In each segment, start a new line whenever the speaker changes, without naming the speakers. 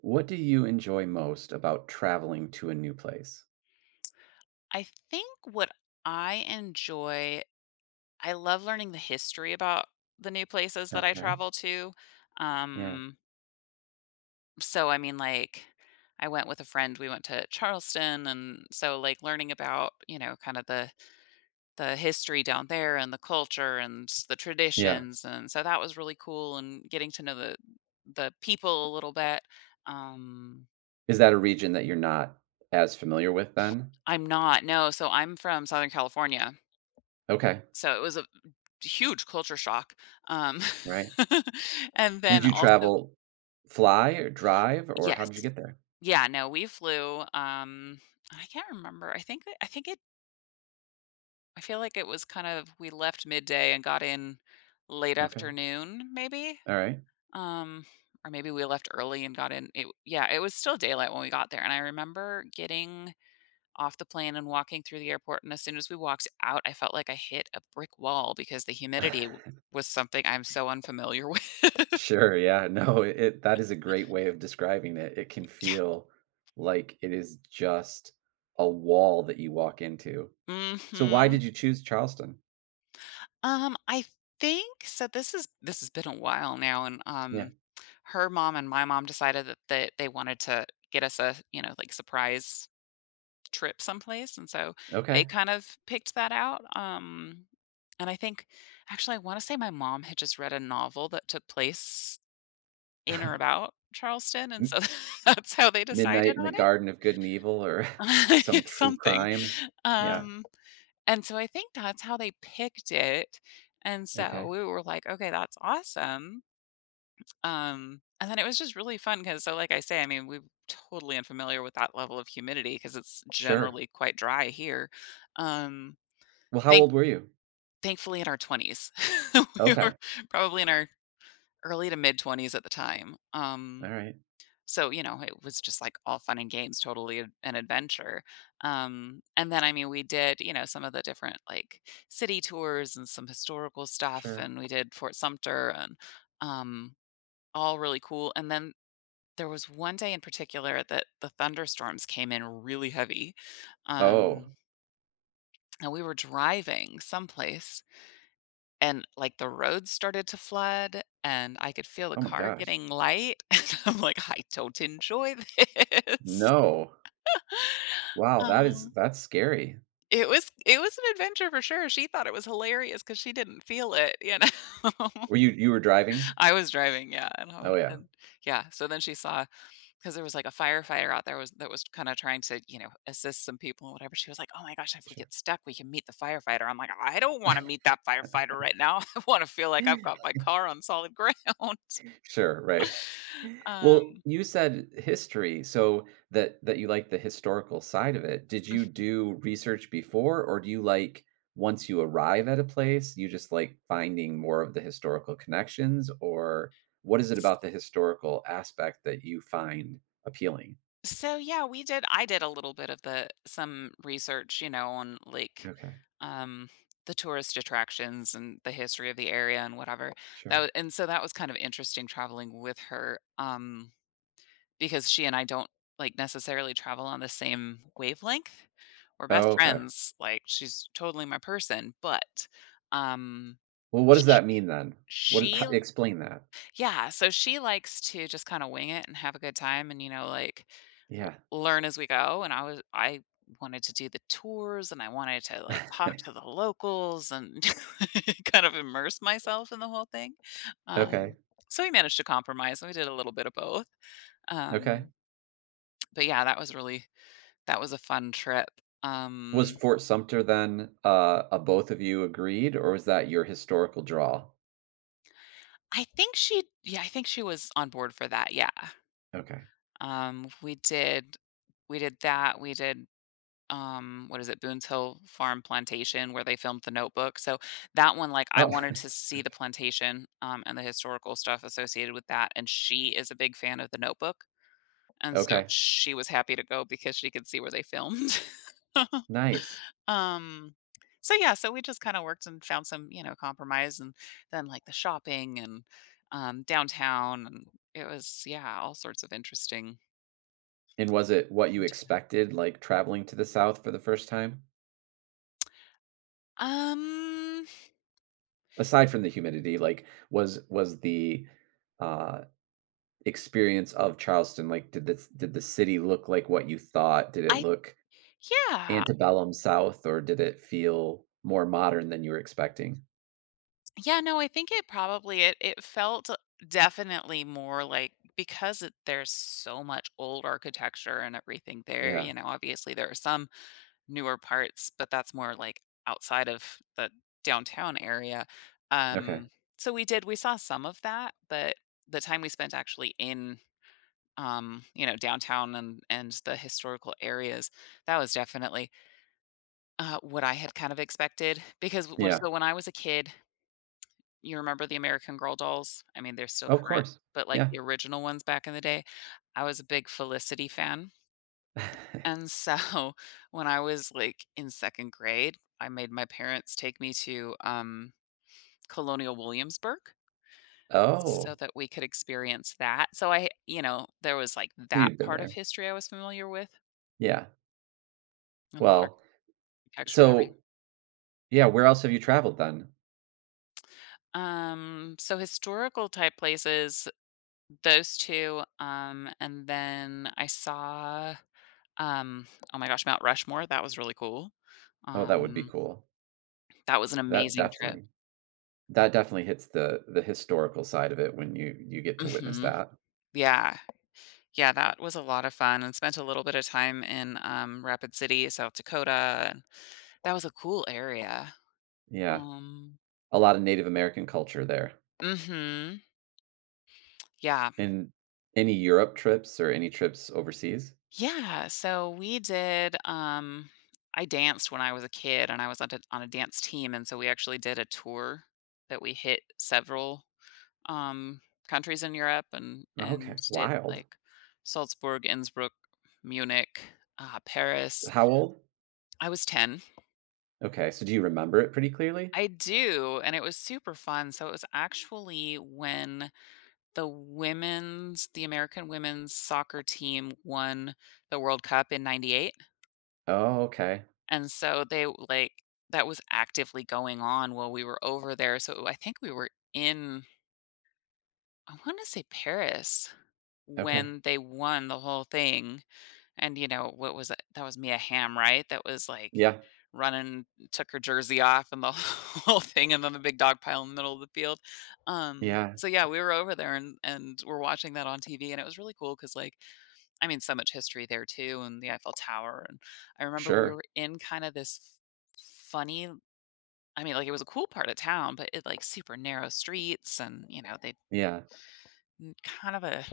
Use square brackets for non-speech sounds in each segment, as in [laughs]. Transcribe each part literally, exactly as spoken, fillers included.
What do you enjoy most about traveling to a new place?
I think what I enjoy, I love learning the history about the new places that I
Okay.
travel to.
Yeah.
Um, so I mean, like, I went with a friend. We went to Charleston, and so like learning about you know kind of the the history down there and the culture and s- the
Yeah.
traditions, and so that was really cool. And getting to know the the people a little bit. Um,
Is that a region that you're not as familiar with then?
I'm not, no, so I'm from Southern California,
Okay.
so it was a huge culture shock. Um,
Right.
[laughs] and
Did
then
you
also,
travel fly or drive or how did you
yes.
get there?
Yeah, no, we flew. um, I can't remember. I think I think it I feel like it was kind of, we left midday and got in late
Okay.
afternoon maybe.
All right.
Um, or maybe we left early and got in. It, yeah, it was still daylight when we got there. And I remember getting off the plane and walking through the airport. And as soon as we walked out, I felt like I hit a brick wall because the humidity w-
[laughs]
was something I'm so unfamiliar.
Sure. Yeah. No, it it- that is a great way of describing it. It can
Yeah.
feel like it is just a wall that you walk into. So why
Mhm.
did you choose Charleston?
Um, I think so this is this has been a while now. and,
Yeah.
um, her mom and my mom decided that they they wanted to get us a, you know, like, surprise trip someplace, and so they
Okay.
kind of picked that out. Um, and I think, actually, I wanna say my mom had just read a novel that took place in or
[laughs]
about Charleston, and so [laughs] that's how they
Midnight
decided
in the
on it.
Garden of Good and Evil or [laughs] some
[laughs]
true
Something.
crime? Yeah,
Um And so I think that's how they picked it. And so
okay,
we were like, okay, that's awesome. Um, and then it was just really fun because, so like I say, I mean, we're totally unfamiliar with that level of humidity because it's
sure.
generally quite dry here. Um,
Well, how
thank,
old were you?
thankfully, in our twenties, [laughs] we were
Okay,
probably in our early to mid twenties at the time. Um,
alright,
so, you know, it was just like all fun and games, totally a- an adventure. Um, and then, I mean, we did, you know, some of the different like city tours and some historical stuff,
sure.
and we did Fort Sumter and um, all really cool. And then there was one day in particular that the thunderstorms came in really heavy.
Oh,
Um, and we were driving someplace and like the roads started to flood and I could feel the
oh my
car
gosh.
getting light. [laughs] And I'm like, I don't enjoy [laughs] this.
No. Wow, that is
Um,
that's scary.
it was it was an adventure for sure. She thought it was hilarious because she didn't feel it, you know? [laughs]
Were you you were driving?
I was driving, yeah, and I wa
Oh, yeah,
and yeah, so then she saw, because there was, like, a firefighter out there was that was kinda trying to, you know, assist some people and whatever. She was like, "Oh my gosh, if we
sure.
get stuck, we can meet the firefighter." I'm like, "I don't wanna meet that firefighter right now. [laughs] I wanna feel like I've got
[laughs]
my car on solid ground." [laughs]
Sure, right.
Um
Well, you said history, so that that you like the historical side of it. Did you do research before, or do you like once you arrive at a place, you just like finding more of the historical connections, or what is it about the historical aspect that you find appealing?
So yeah, we did I did a little bit of the some research, you know, on like
Okay,
um the tourist attractions and the history of the area and whatever. That
sure.
wa- and so that was kind of interesting traveling with her, um because she and I don't like necessarily travel on the same wavelength. We're best
Oh, okay.
friends. Like she's totally my person, but um
Well, what does
sh-
that mean then? What is,
she,
how, explain that?
yeah, so she likes to just kinda wing it and have a good time and, you know, like, l
Yeah.
learn as we go, and I was I wanted to do the tours, and I wanted to, like,
[laughs]
talk to the locals and [laughs] kind of immerse myself in the whole thing. um,
Okay.
so we managed to compromise, and we did a little bit of both.
Okay.
Um, but yeah, that was really, that was a fun trip.
Was
um,
Fort Sumter then uh, a both of you agreed, or was that your historical draw?
I think she, yeah, I think she was on board for that, yeah.
Okay.
Um, we did we did that, we did, um, what is it, Boone's Hill Farm Plantation where they filmed The Notebook. So that one, like I
Oh,
wanted to see the plantation, um, and the historical stuff associated with that, and she is a big fan of The Notebook,
[laughs]
and so
okay.
she was happy to go because she could see where they filmed. [laughs]
Nice.
Um, so yeah, so we just kinda worked and found some, you know, compromise and then, like, the shopping and, um, downtown, and it was, yeah, all sorts of interesting.
And was it what you
Me
expected, like, traveling to the South for the first time?
Um,
Aside from the humidity, like, was was the, uh, experience of Charleston, like, did this did the city look like what you thought? Did it
I
look
Yeah.
antebellum South, or did it feel more modern than you were expecting?
Yeah, no, I think it probably, it it felt definitely more like, because it, there's so much old architecture and everything there,
Yeah.
you know, obviously there are some newer parts, but that's more like outside of the downtown area.
Okay.
Um so we did we saw some of that, but the time we spent actually in, um, you know, downtown and and the historical areas, that was definitely, uh, what I had kind of expected, because when
Yeah.
so when I was a kid, you remember the American Girl dolls? I mean, they're still
Of
current,
course.
but, like,
Yeah.
the original ones back in the day, I was a big Felicity fan,
[laughs]
and so [laughs] when I was, like, in second grade, I made my parents take me to, um, Colonial Williamsburg so
Oh,
that we could experience that. So I you know, there was, like,
so
that
you've been
part of
there.
history I was familiar with,
Yeah.
and the
Well,
architecture and everything.
so, yeah, where else have you traveled then?
Um, so historical type places, those two, um, and then I saw, Um, oh my gosh, Mount Rushmore, that was really cool.
Oh, that would be
Um,
cool.
that was an
That
amazing trip.
definitely that definitely hits the the historical side of it when you you get to witness
Mhm.
that.
Yeah. Yeah, that was a lot of fun, and spent a little bit of time in, um, Rapid City, South Dakota, and that was a cool area.
Yeah,
Um
a lot of Native American culture there.
Mhm. Yeah.
And any Europe trips or any trips overseas?
Yeah, so we did, um I danced when I was a kid, and I was on a on a dance team, and so we actually did a tour that we hit several, um, countries in Europe and and
Okay,
did
wild.
like Salzburg, Innsbruck, Munich, uh, Paris.
How old?
I was ten.
Okay, so do you remember it pretty clearly?
I do, and it was super fun. So it was actually when the women's, the American women's soccer team won the World Cup in ninety-eight.
Oh, okay.
And so they like that was actively going on while we were over there. So I think we were in, I want to say Paris
Okay.
when they won the whole thing. And, you know, what was it? That was Mia Hamm, right? That was like
Yeah.
running, took her jersey off and the [laughs] whole thing, and then the big dog pile in the middle of the field. Um,
Yeah.
so yeah, we were over there and and we're watching that on T V, and it was really cool because like, I mean, so much history there too, and the Eiffel Tower, and I remember we
Sure.
were in kind of this, funny. I mean, like it was a cool part of town, but it like super narrow streets, and you know they,
Yeah.
kind of a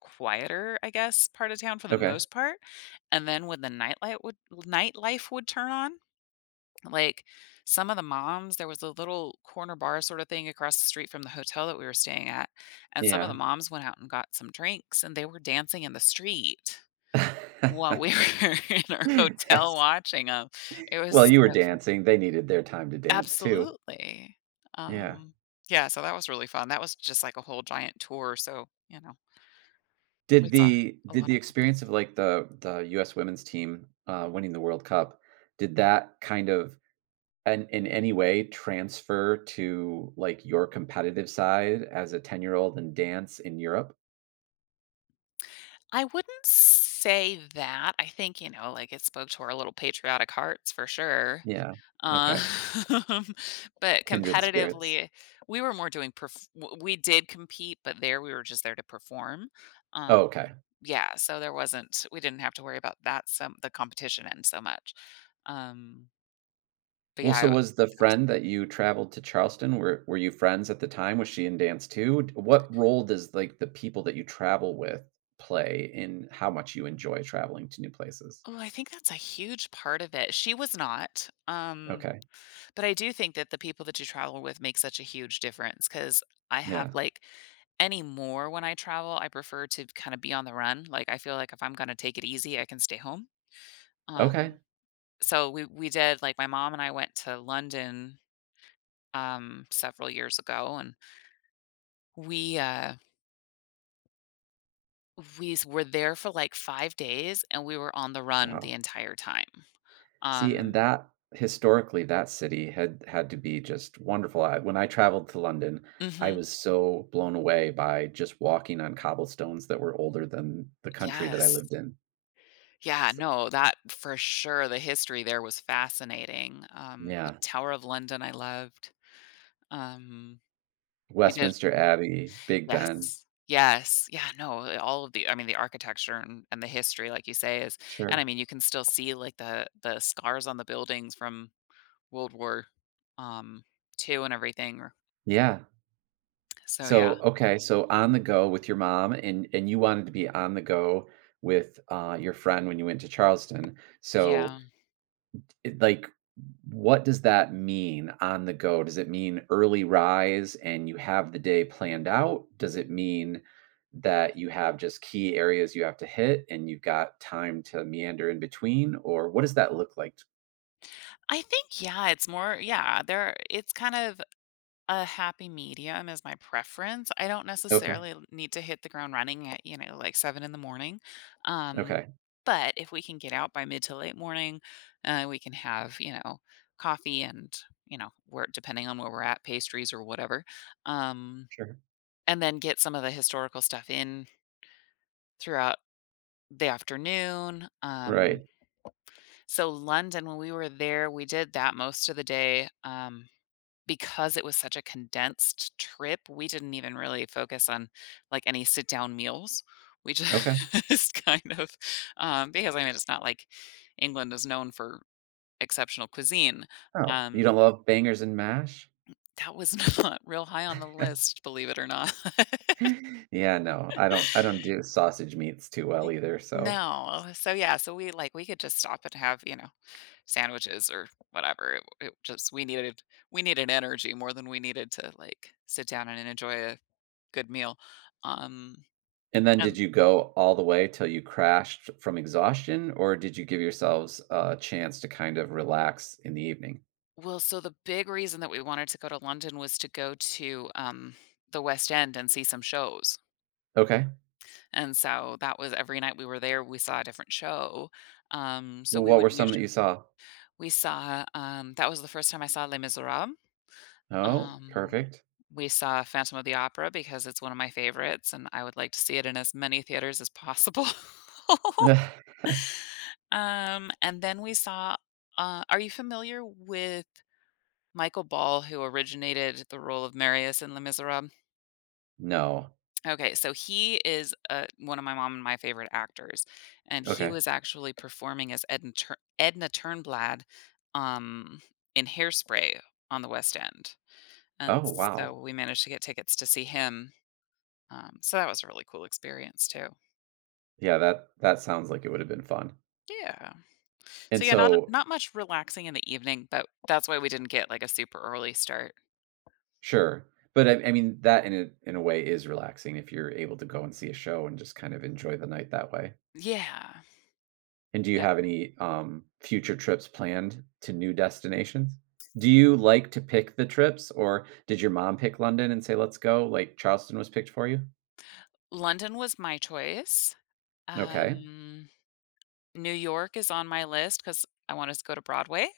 quieter, I guess, part of town for the
Okay.
most part, and then when the nightlight would nightlife would turn on, like, some of the moms, there was a little corner bar sorta thing across the street from the hotel that we were staying at, and some of the
Yeah.
moms went out and got some drinks, and they were dancing in the street while we
[laughs]
were [laughs] in our hotel
That's
watching them. It was
well,
so
you were
fun.
dancing. They needed their time to dance too.
Absolutely.
Yeah.
Um, yeah, so that was really fun. That was just like a whole giant tour, so, you know, we
Did
saw
the
a
did
lot
the
of cool
experience
things.
of, like, the the U S women's team, uh, winning the World Cup, did that kind of and in any way transfer to, like, your competitive side as a ten-year-old and dance in Europe?
I wouldn't say that. I think, you know, like it spoke to our little patriotic hearts for sure.
Yeah,
Um,
okay.
[laughs] but
Kindred spirits.
competitively, we were more doing, perf- w- we did compete, but there we were just there to perform. Um,
Oh, okay.
yeah. So there wasn't, we didn't have to worry about that, some, the competition end so much. Um, but yeah,
Well,
I,
so
w-
was the
I was,
friend that you traveled to Charleston, were were you friends at the time? Was she in dance too? D what role does, like, the people that you travel with play in how much you enjoy traveling to new places?
oh, I think that's a huge part of it. She was not. Um,
Okay,
But I do think that the people that you travel with make such a huge difference because I have
yeah.
like anymore when I travel, I prefer to kind of be on the run. Like I feel like if I'm gonna take it easy, I can stay home.
Okay.
Um, so we we did like my mom and I went to London, um several years ago, and we uh we s- were there for like five days and we were on the run the
Wow.
entire time.
See, and
Um
that historically, that city had had to be just wonderful. I, when I traveled to London, I
mhm.
was so blown away by just walking on cobblestones that were older than the country that I
Yes.
lived in.
Yeah,
So,
no, that for sure, the history there was fascinating. Um, the
yeah,
Tower of London I loved. Um, we did
Westminster Abbey, Big Ben.
Yes. Yes. Yeah, no, eh, all of the, I mean, the architecture and and the history, like you say, is, and I
Sure.
mean, you can still see, like, the the scars on the buildings from World War, um, two and everything,
Yeah.
so yeah.
So, okay, so on the go with your mom and and you wanted to be on the go with uh, your friend when you went to Charleston. So,
Yeah.
it, like what does that mean on the go? Does it mean early rise and you have the day planned out? Does it mean that you have just key areas you have to hit and you've got time to meander in between? Or what does that look like?
I think, yeah, it's more, yeah, there it's kind of, a happy medium is my preference. I don't
Okay.
necessarily l- need to hit the ground running at, you know, like seven in the morning. Um,
Okay.
but if we can get out by mid to late morning, uh, we can have, you know, coffee and, you know, where depending on where we're at, pastries or whatever. Um,
Sure.
and then get some of the historical stuff in throughout the afternoon.
Right.
Um, so London, when we were there, we did that most of the day. Um, because it was such a condensed trip, we didn't even really focus on, like, any sit down meals. We
Okay.
just [laughs] kind of, um because, I mean, it's not like England is known for exceptional cuisine.
Oh, you
Um,
don't love bangers and mash?
that was [laughs] not real high on the
[laughs]
list, believe it or not. [laughs]
Yeah, no. I don't I don't do sausage meats too well
N
either, so
No. So, yeah, so we, like we could just stop and have, you know, sandwiches or whatever. It it just we needed we needed energy more than we needed to, like, sit down and enjoy a good meal. Um,
And then did
and
you go all the way till you crashed from exhaustion, or did you give yourselves a chance to kind of relax in the evening?
well, so the big reason that we wanted to go to London was to go to, um, the West End and see some shows,
Okay.
and so that was, every night we were there, we saw a different show. Um, so
Well,
we
what
would
were some
usually,
that you saw?
we saw, um, that was the first time I saw Les Misérables.
Oh,
um,
perfect.
we saw Phantom of the Opera because it's one of my favorites, and I would like to see it in as many theaters as possible. [laughs]
[laughs]
Um, and then we saw, uh, are you familiar with Michael Ball, who originated the role of Marius in Les Misérables?
No.
Okay, so he is, uh, one of my mom and my favorite actors, and he
Okay.
was actually performing as Edna Tur Edna Turnblad, um, in Hairspray on the West End, and
Oh,
so
wow.
we managed to get tickets to see him. Um, so that was a really cool experience too.
Yeah, that that sounds like it would have been fun.
Yeah. So,
And
yeah, not,
so,
not much relaxing in the evening, but that's why we didn't get, like, a super early start.
sure. But I, I mean, that in a, in a way is relaxing if you're able to go and see a show and just kind of enjoy the night that way.
Yeah,
And do you have
definite,
any, um, future trips planned to new destinations? Do you like to pick the trips, or did your mom pick London and say, "Let's go," like Charleston was picked for you?
London was my choice.
Okay.
um New York is on my list because I want to go to Broadway.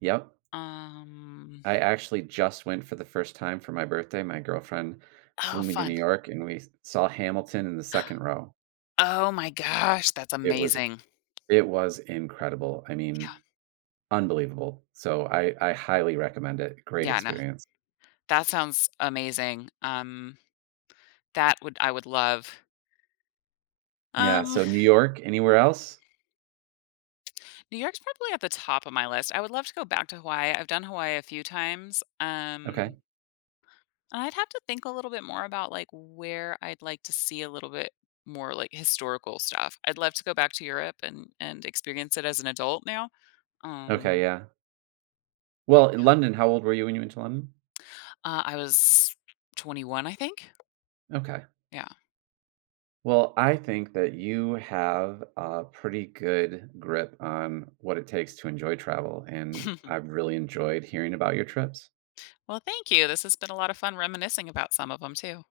Yep.
Um
I actually just went for the first time for my birthday. My girlfriend
oh,
flew me to New
fun.
York, and we saw Hamilton in the second row.
Oh my gosh, that's
It was
amazing.
it was incredible. I mean, unbelievable. So I I highly recommend it. Great
Yeah, no,
experience.
that sounds amazing. Um, that would, I would love.
Yeah,
Um,
so New York, anywhere else?
New York's probably at the top of my list. I would love to go back to Hawaii. I've done Hawaii a few times.
Okay.
Um, and I'd have to think a little bit more about, like, where I'd like to see a little bit more, like, historical stuff. I'd love to go back to Europe and and experience it as an adult now.
Okay,
Um,
yeah.
but
Well, in London, how old were you when you went to London?
Uh, I was twenty-one, I think.
Okay.
Yeah.
Well, I think that you have a pretty good grip on what it takes to enjoy travel, and
[laughs]
I've really enjoyed hearing about your trips.
Well, thank you. This has been a lot of fun reminiscing about some of them too.